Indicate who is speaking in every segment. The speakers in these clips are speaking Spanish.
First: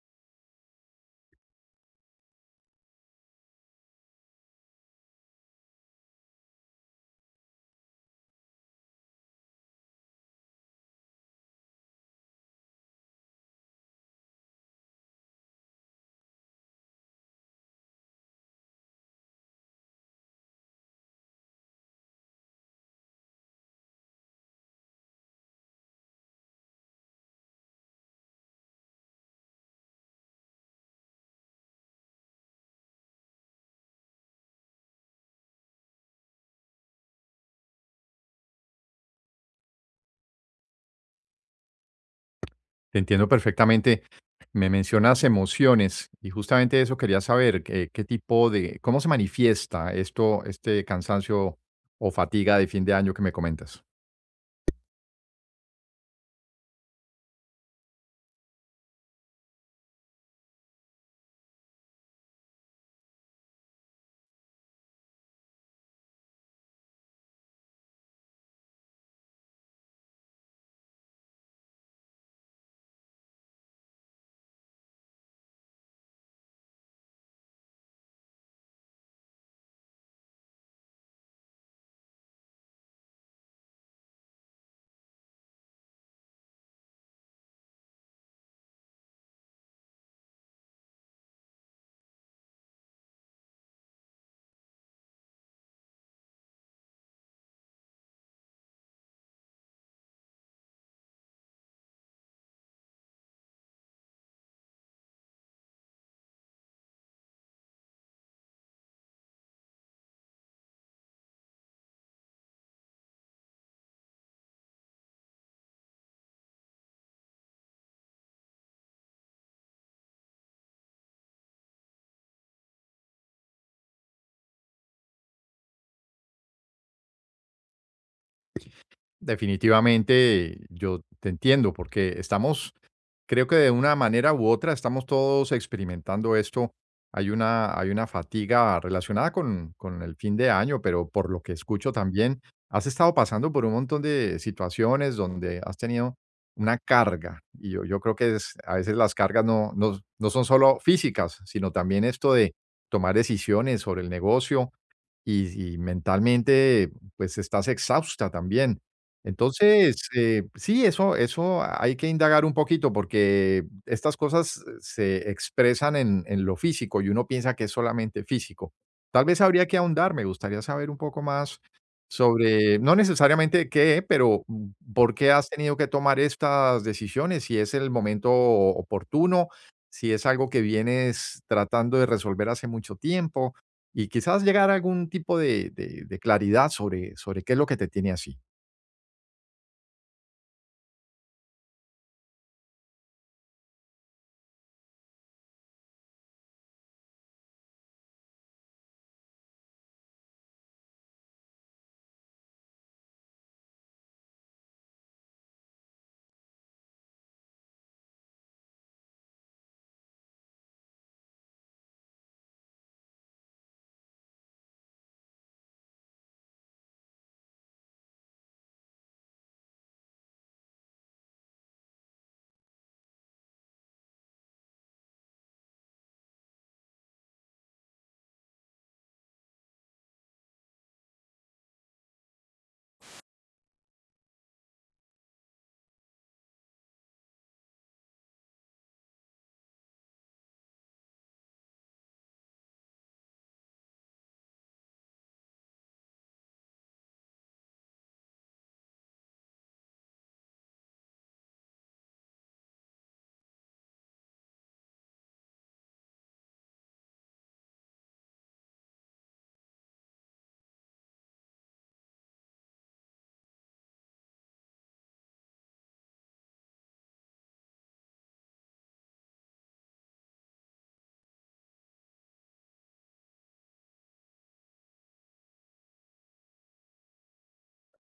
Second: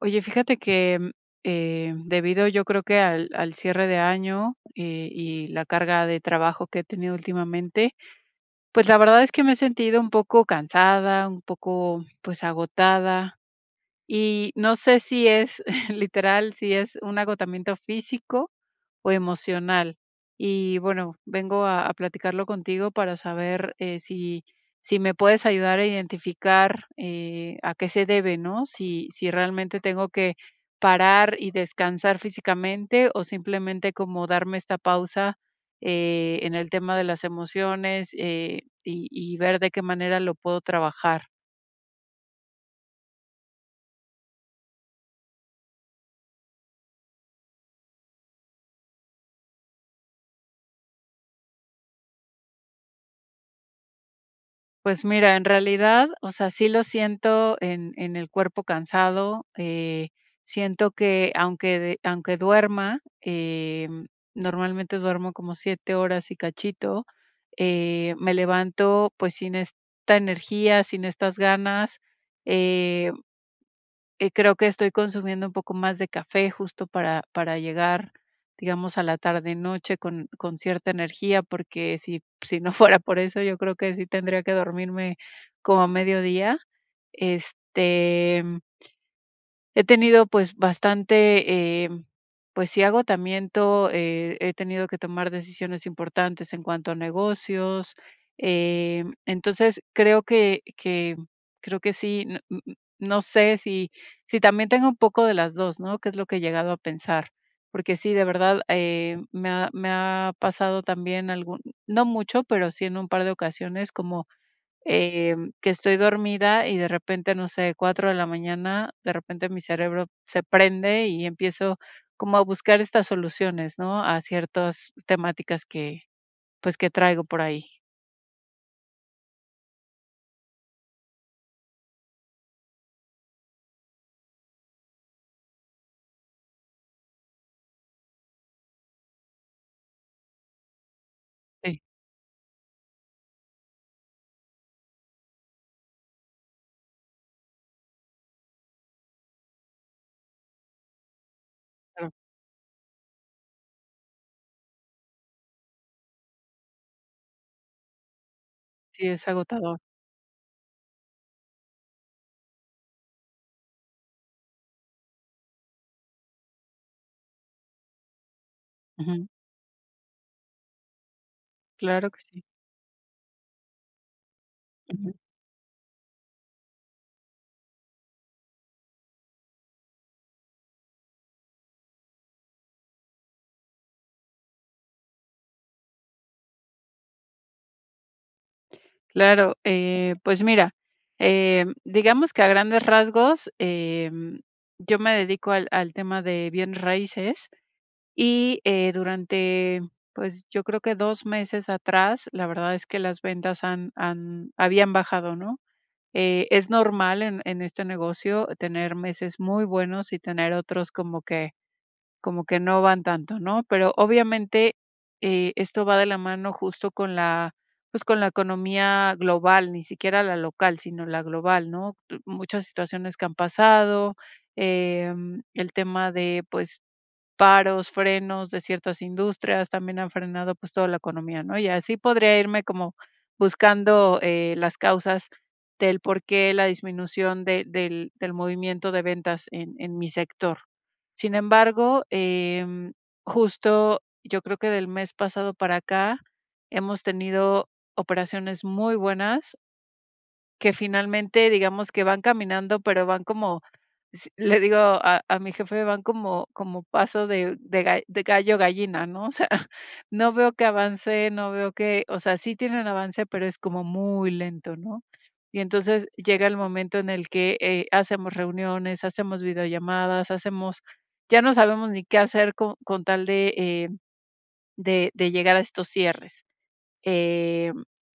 Speaker 1: Oye, fíjate que, debido yo creo que al cierre de año, y la carga de trabajo que he tenido últimamente, pues, la verdad es que me he sentido un poco cansada, un poco, pues, agotada. Y no sé si es literal, si es un agotamiento físico o emocional. Y bueno, vengo a platicarlo contigo para saber si, si me puedes ayudar a identificar a qué se debe, ¿no? Si, si realmente tengo que parar y descansar físicamente o simplemente como darme esta pausa en el tema de las emociones y ver de qué manera lo puedo trabajar.
Speaker 2: Te entiendo perfectamente. Me mencionas emociones y justamente eso quería saber, qué tipo de, cómo se manifiesta esto, este cansancio o fatiga de fin de año que me comentas.
Speaker 1: Pues mira, en realidad, o sea, sí lo siento en el cuerpo cansado. Siento que aunque, aunque duerma, normalmente duermo como siete horas y cachito, me levanto pues sin esta energía, sin estas ganas. eh, Creo que estoy consumiendo un poco más de café justo para llegar, digamos, a la tarde noche con cierta energía, porque si si no fuera por eso, yo creo que sí tendría que dormirme como a mediodía. Este, he tenido, pues, bastante, pues sí, agotamiento, he tenido que tomar decisiones importantes en cuanto a negocios, entonces creo que creo que sí, n n n no sé si si también tengo un poco de las 2, ¿no?, que es lo que he llegado a pensar, porque sí, de verdad, me ha pasado también algún, no mucho, pero sí en un par de ocasiones como, que estoy dormida y de repente, no sé, 4 de la mañana, de repente mi cerebro se prende y empiezo como a buscar estas soluciones, ¿no? A ciertas temáticas que, pues, que traigo por ahí.
Speaker 2: Definitivamente yo te entiendo porque estamos. Creo que de una manera u otra estamos todos experimentando esto. Hay una fatiga relacionada con el fin de año, pero por lo que
Speaker 1: Sí,
Speaker 2: escucho también, has estado pasando por un montón de situaciones donde has tenido una carga. Yo creo que a veces las cargas no son solo físicas, sino también
Speaker 1: claro.
Speaker 2: esto de tomar decisiones sobre el negocio y mentalmente, pues, estás exhausta también.
Speaker 1: Sí, es agotador.
Speaker 2: Entonces, sí, eso hay que indagar un poquito, porque estas cosas se expresan en lo físico, y uno piensa que es solamente físico. Tal
Speaker 1: Ujú.
Speaker 2: vez habría que ahondar, me gustaría saber un poco más
Speaker 1: Claro que sí.
Speaker 2: sobre, no necesariamente qué, pero
Speaker 1: Ujú.
Speaker 2: por qué has tenido que tomar estas decisiones, si es el momento oportuno, si es algo que vienes tratando de resolver hace mucho tiempo. Y quizás llegar a algún tipo de claridad sobre qué es lo que te tiene así.
Speaker 1: Claro, pues mira, digamos que a grandes rasgos, yo me dedico al tema de bienes raíces. Y, durante, pues, yo creo que 2 meses atrás, la verdad es que las ventas han habían bajado, ¿no? Es normal en este negocio tener meses muy buenos y tener otros como que no van tanto, ¿no? Pero obviamente, esto va de la mano justo con la, pues, con la economía global, ni siquiera la local, sino la global, ¿no? Muchas situaciones que han pasado, el tema de, pues, paros, frenos de ciertas industrias, también han frenado, pues, toda la economía, ¿no? Y así podría irme como buscando, las causas del por qué la disminución de del del movimiento de ventas en mi sector. Sin embargo, justo yo creo que del mes pasado para acá hemos tenido operaciones muy buenas que finalmente, digamos que van caminando, pero van como, s le digo a mi jefe, van como como paso de ga de gallo gallina, ¿no? O sea, no veo que avance, no veo que, o sea, sí tienen avance, pero es como muy lento, ¿no? Y entonces llega el momento en el que, hacemos reuniones, hacemos videollamadas, hacemos, ya no sabemos ni qué hacer con tal de, de llegar a estos cierres. Eh,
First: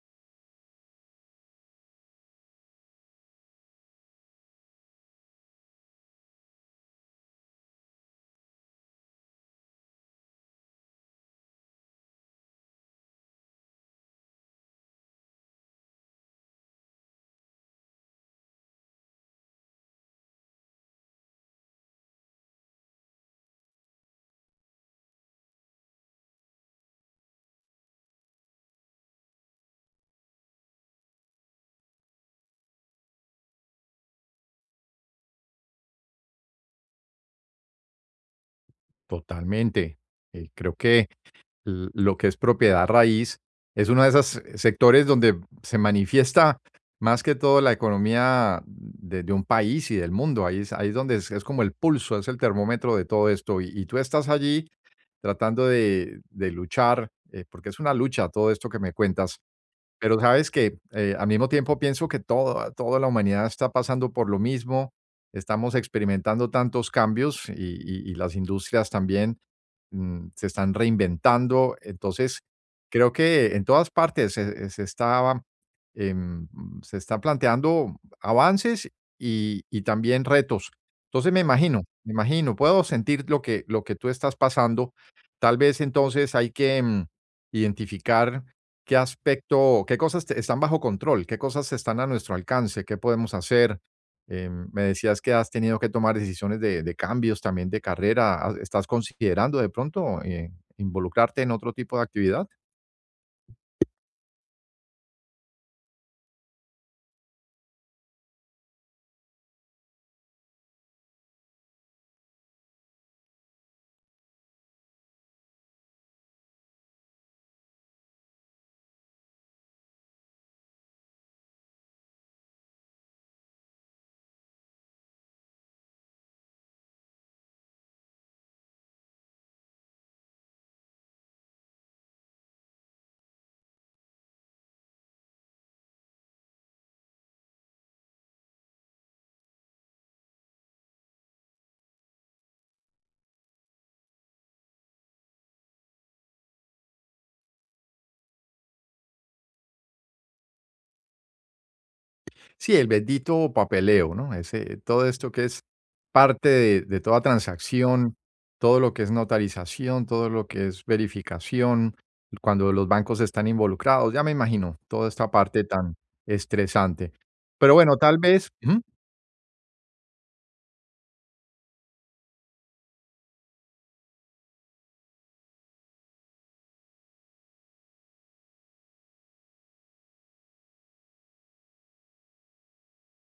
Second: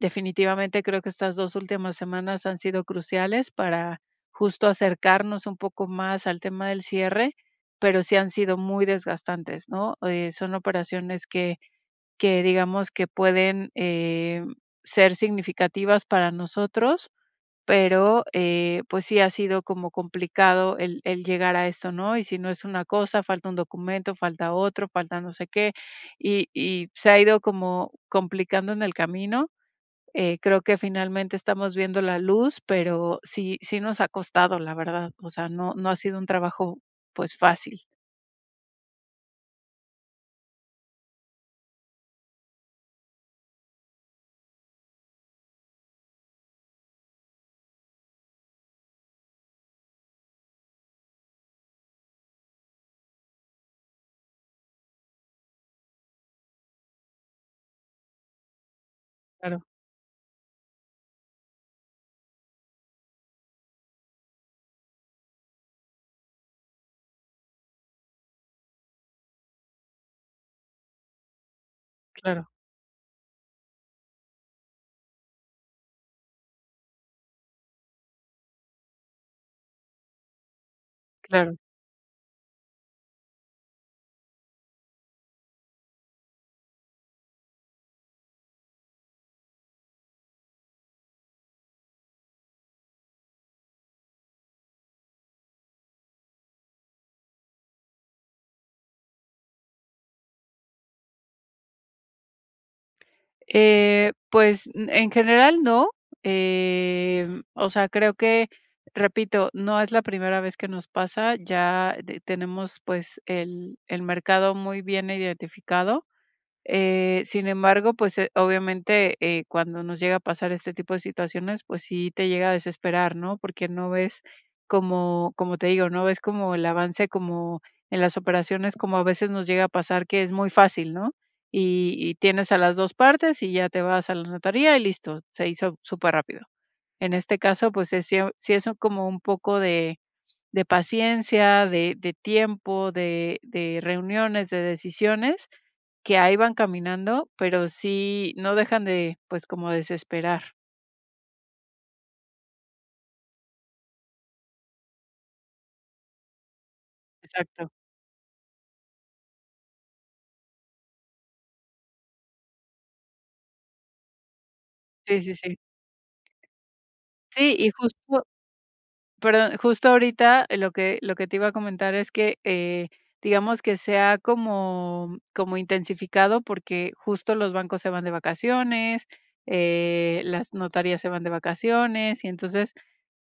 Speaker 1: Definitivamente creo que estas 2 últimas semanas han sido cruciales para justo acercarnos un poco más al tema del cierre, pero sí han sido muy desgastantes, ¿no? Son operaciones que digamos que pueden, ser significativas para nosotros, pero, pues sí ha sido como complicado el llegar a esto, ¿no? Y si no es una cosa, falta un documento, falta otro, falta no sé qué, y se ha ido como complicando en el camino. Creo que finalmente estamos viendo la luz, pero sí sí nos ha costado, la verdad. O sea, no no ha sido un trabajo, pues, fácil.
Speaker 2: Totalmente. Creo que l lo que es propiedad raíz es uno de esos sectores donde se manifiesta más que todo la economía de un país y del mundo. Ahí es donde es como el pulso, es el termómetro de todo esto. Y tú estás allí tratando de luchar, porque es una lucha todo esto que me cuentas.
Speaker 1: Claro,
Speaker 2: Pero sabes que al mismo tiempo pienso que toda la humanidad está pasando por lo mismo, estamos experimentando tantos cambios y las industrias también mm, se están reinventando. Entonces,
Speaker 1: claro,
Speaker 2: creo que en todas partes se está, em, se está planteando avances y también retos. Entonces,
Speaker 1: claro.
Speaker 2: me imagino, puedo sentir lo que tú estás pasando. Tal vez entonces hay que identificar qué aspecto, qué cosas están bajo control, qué cosas están a nuestro alcance, qué podemos hacer. Me decías que has tenido que tomar decisiones de cambios también de carrera. ¿Estás considerando de pronto involucrarte en otro tipo de actividad?
Speaker 1: Pues, en general no, o sea, creo que, repito, no es la primera vez que nos pasa, ya de tenemos, pues, el mercado muy bien identificado. Sin embargo, pues, obviamente, cuando nos llega a pasar este tipo de situaciones, pues sí te llega a desesperar, ¿no? Porque no ves como como te digo, no ves como el avance como en las operaciones, como a veces nos llega a pasar que es muy fácil, ¿no? Y tienes a las 2 partes y ya te vas a la notaría y listo, se hizo súper rápido. En este caso, pues, es sí sí es como un poco de paciencia, de tiempo, de reuniones, de decisiones, que ahí van caminando, pero sí, no dejan de, pues, como desesperar.
Speaker 2: Sí, el bendito papeleo, ¿no? Ese, todo esto que es parte de toda
Speaker 1: Exacto.
Speaker 2: transacción, todo lo que es notarización, todo lo que es verificación, cuando los bancos están involucrados, ya me imagino toda
Speaker 1: Sí,
Speaker 2: esta
Speaker 1: sí, sí.
Speaker 2: parte tan estresante.
Speaker 1: Sí, y
Speaker 2: Pero bueno, tal
Speaker 1: justo,
Speaker 2: vez.
Speaker 1: perdón, justo ahorita lo que te iba a comentar es que, digamos que sea como como intensificado, porque justo los bancos se van de vacaciones, las notarías se van de vacaciones, y entonces,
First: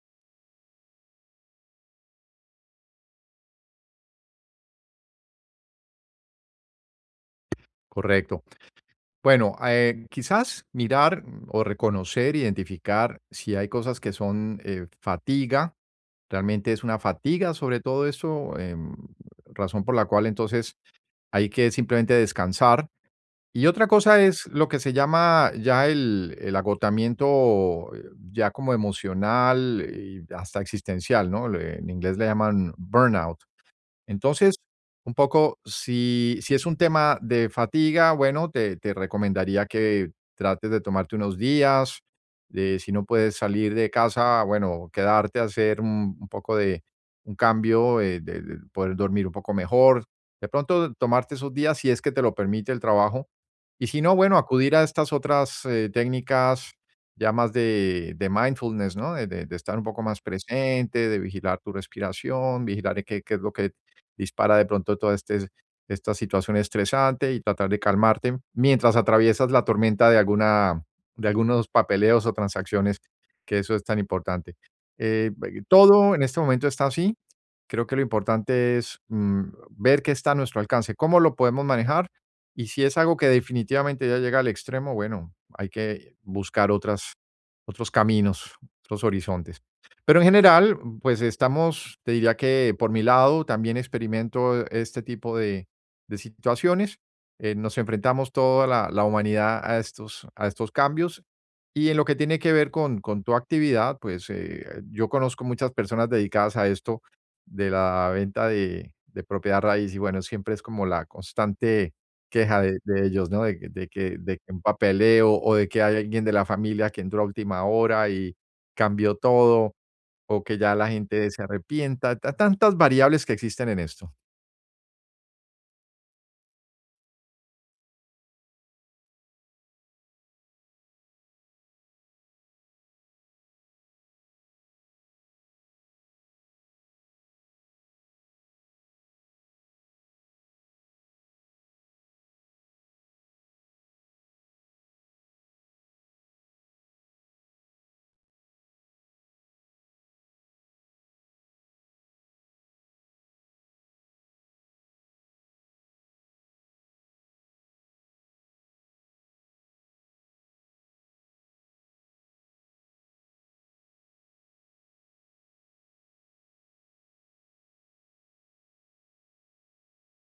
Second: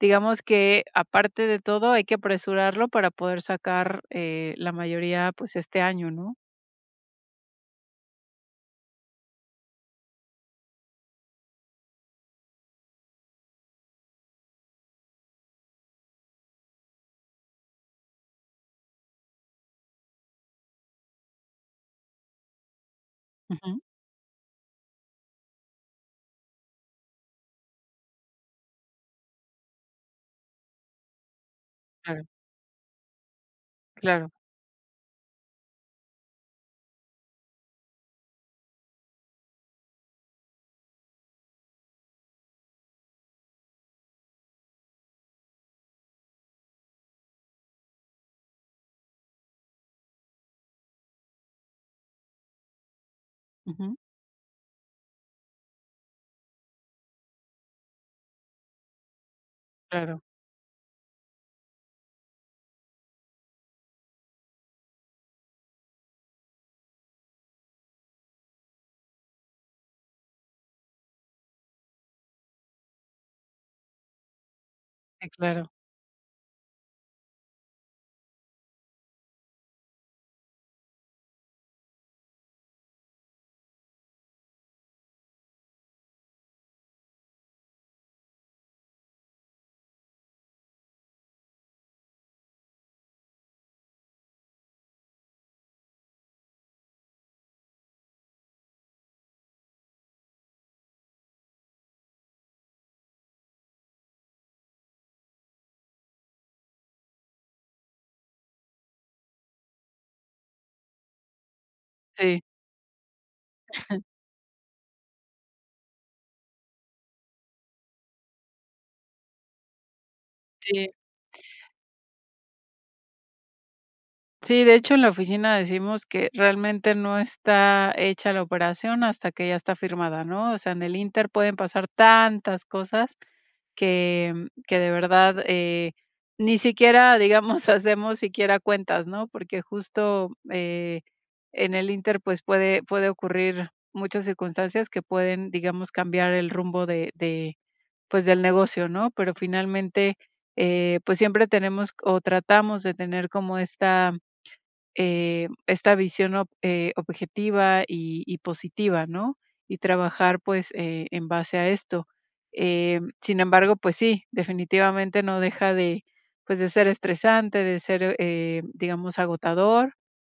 Speaker 1: digamos que aparte de todo, hay que apresurarlo para poder sacar, la mayoría, pues, este año, ¿no?
Speaker 2: Correcto. Bueno, quizás mirar mm, o reconocer, identificar si hay cosas que son fatiga, realmente es una fatiga sobre todo eso, em, razón por la cual entonces hay que simplemente descansar. Y
Speaker 1: Ujú.
Speaker 2: otra cosa es lo que se llama ya el agotamiento ya como emocional y hasta existencial, ¿no? En inglés le
Speaker 1: Claro,
Speaker 2: llaman burnout.
Speaker 1: claro.
Speaker 2: Entonces, un poco, si, si es un tema de fatiga, bueno, te recomendaría que trates de tomarte unos días, de si no puedes salir de casa, bueno, quedarte a hacer un poco de un cambio, de poder dormir un poco mejor. De pronto, tomarte esos días si es que te lo permite el trabajo. Y
Speaker 1: Ujú.
Speaker 2: si no, bueno, acudir a estas otras técnicas ya más de mindfulness, ¿no? De estar un poco más
Speaker 1: Claro,
Speaker 2: presente, de vigilar tu respiración, vigilar qué, qué es lo que dispara de pronto toda este, esta situación estresante y tratar de calmarte mientras atraviesas la tormenta de algunos papeleos o transacciones, que eso es tan importante.
Speaker 1: sí, claro.
Speaker 2: Todo en este momento está así. Creo que lo importante es mm, ver qué está a nuestro alcance, cómo lo podemos manejar y si es algo que definitivamente ya llega al extremo, bueno, hay que buscar otras, otros caminos, otros horizontes. Pero en general, pues estamos, te diría que por mi lado también experimento este tipo de situaciones. Nos enfrentamos toda la humanidad a a estos cambios. Y en lo que tiene que ver con tu actividad, pues yo conozco muchas personas dedicadas a esto de la venta de propiedad raíz y bueno, siempre es como la constante
Speaker 1: Sí,
Speaker 2: queja de ellos, ¿no? De de que un papeleo o de que hay alguien de la familia que entró a última hora y cambió todo o que ya la
Speaker 1: sí.
Speaker 2: gente se arrepienta, ta tantas variables que existen en esto.
Speaker 1: Sí, de hecho, en la oficina decimos que realmente no está hecha la operación hasta que ya está firmada, ¿no? O sea, en el Inter pueden pasar tantas cosas que, que de verdad ni siquiera, digamos, hacemos siquiera cuentas, ¿no? Porque justo en el Inter pues puede, puede ocurrir muchas circunstancias que pueden, digamos, cambiar el rumbo de, pues, del negocio, ¿no? Pero finalmente, pues, siempre tenemos o tratamos de tener como esta, esta visión objetiva y positiva, ¿no? Y trabajar pues en base a esto. Sin embargo, pues sí, definitivamente no deja de, pues de ser estresante, de ser, digamos, agotador.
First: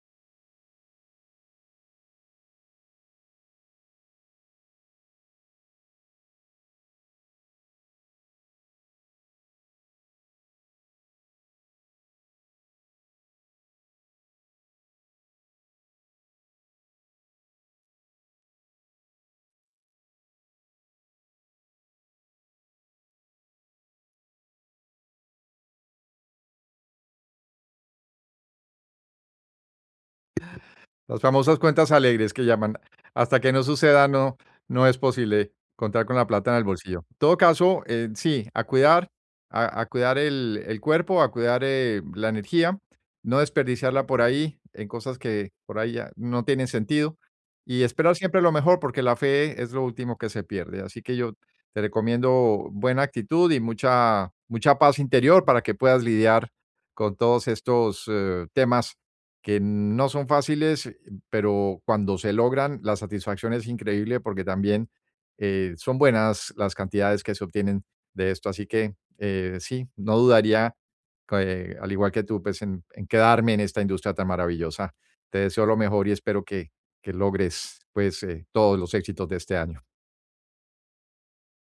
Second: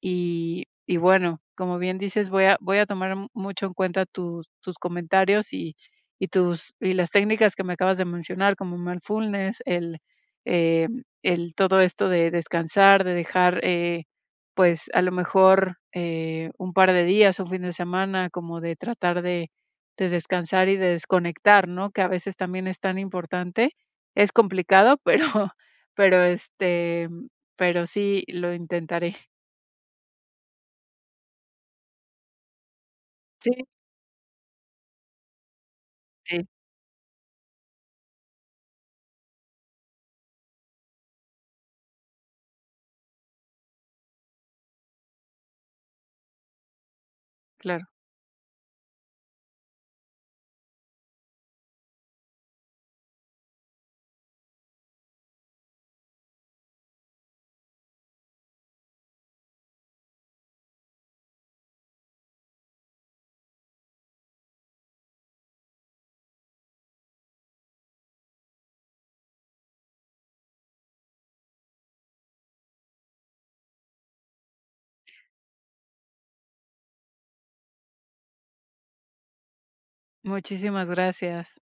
Speaker 1: Y bueno, como bien dices, voy a, voy a tomar mucho en cuenta tus, tus comentarios y, tus, y las técnicas que me acabas de mencionar, como mindfulness, eh, el todo esto de descansar, de dejar... pues, a lo mejor, un par de días, un fin de semana, como de tratar de descansar y de desconectar, ¿no? Que a veces también es tan importante. Es complicado, pero pero, este, pero sí lo intentaré.
Speaker 2: Las famosas cuentas alegres que llaman. Hasta
Speaker 1: Sí.
Speaker 2: que no suceda, no es posible contar con la
Speaker 1: Sí,
Speaker 2: plata en el bolsillo. En todo caso, sí, a cuidar, a cuidar el cuerpo, a cuidar, la energía, no desperdiciarla por ahí, en cosas que por ahí ya no tienen sentido, y
Speaker 1: claro.
Speaker 2: esperar siempre lo mejor, porque la fe es lo último que se pierde. Así que yo te recomiendo buena actitud y mucha mucha paz interior para que puedas lidiar con todos estos, temas que no son fáciles, pero cuando se logran, la satisfacción es increíble porque también son buenas las cantidades que se obtienen de esto. Así que sí, no dudaría, al igual que tú, pues en quedarme en esta industria tan maravillosa. Te deseo lo mejor y espero que logres pues todos los éxitos de este año.
Speaker 1: Muchísimas gracias.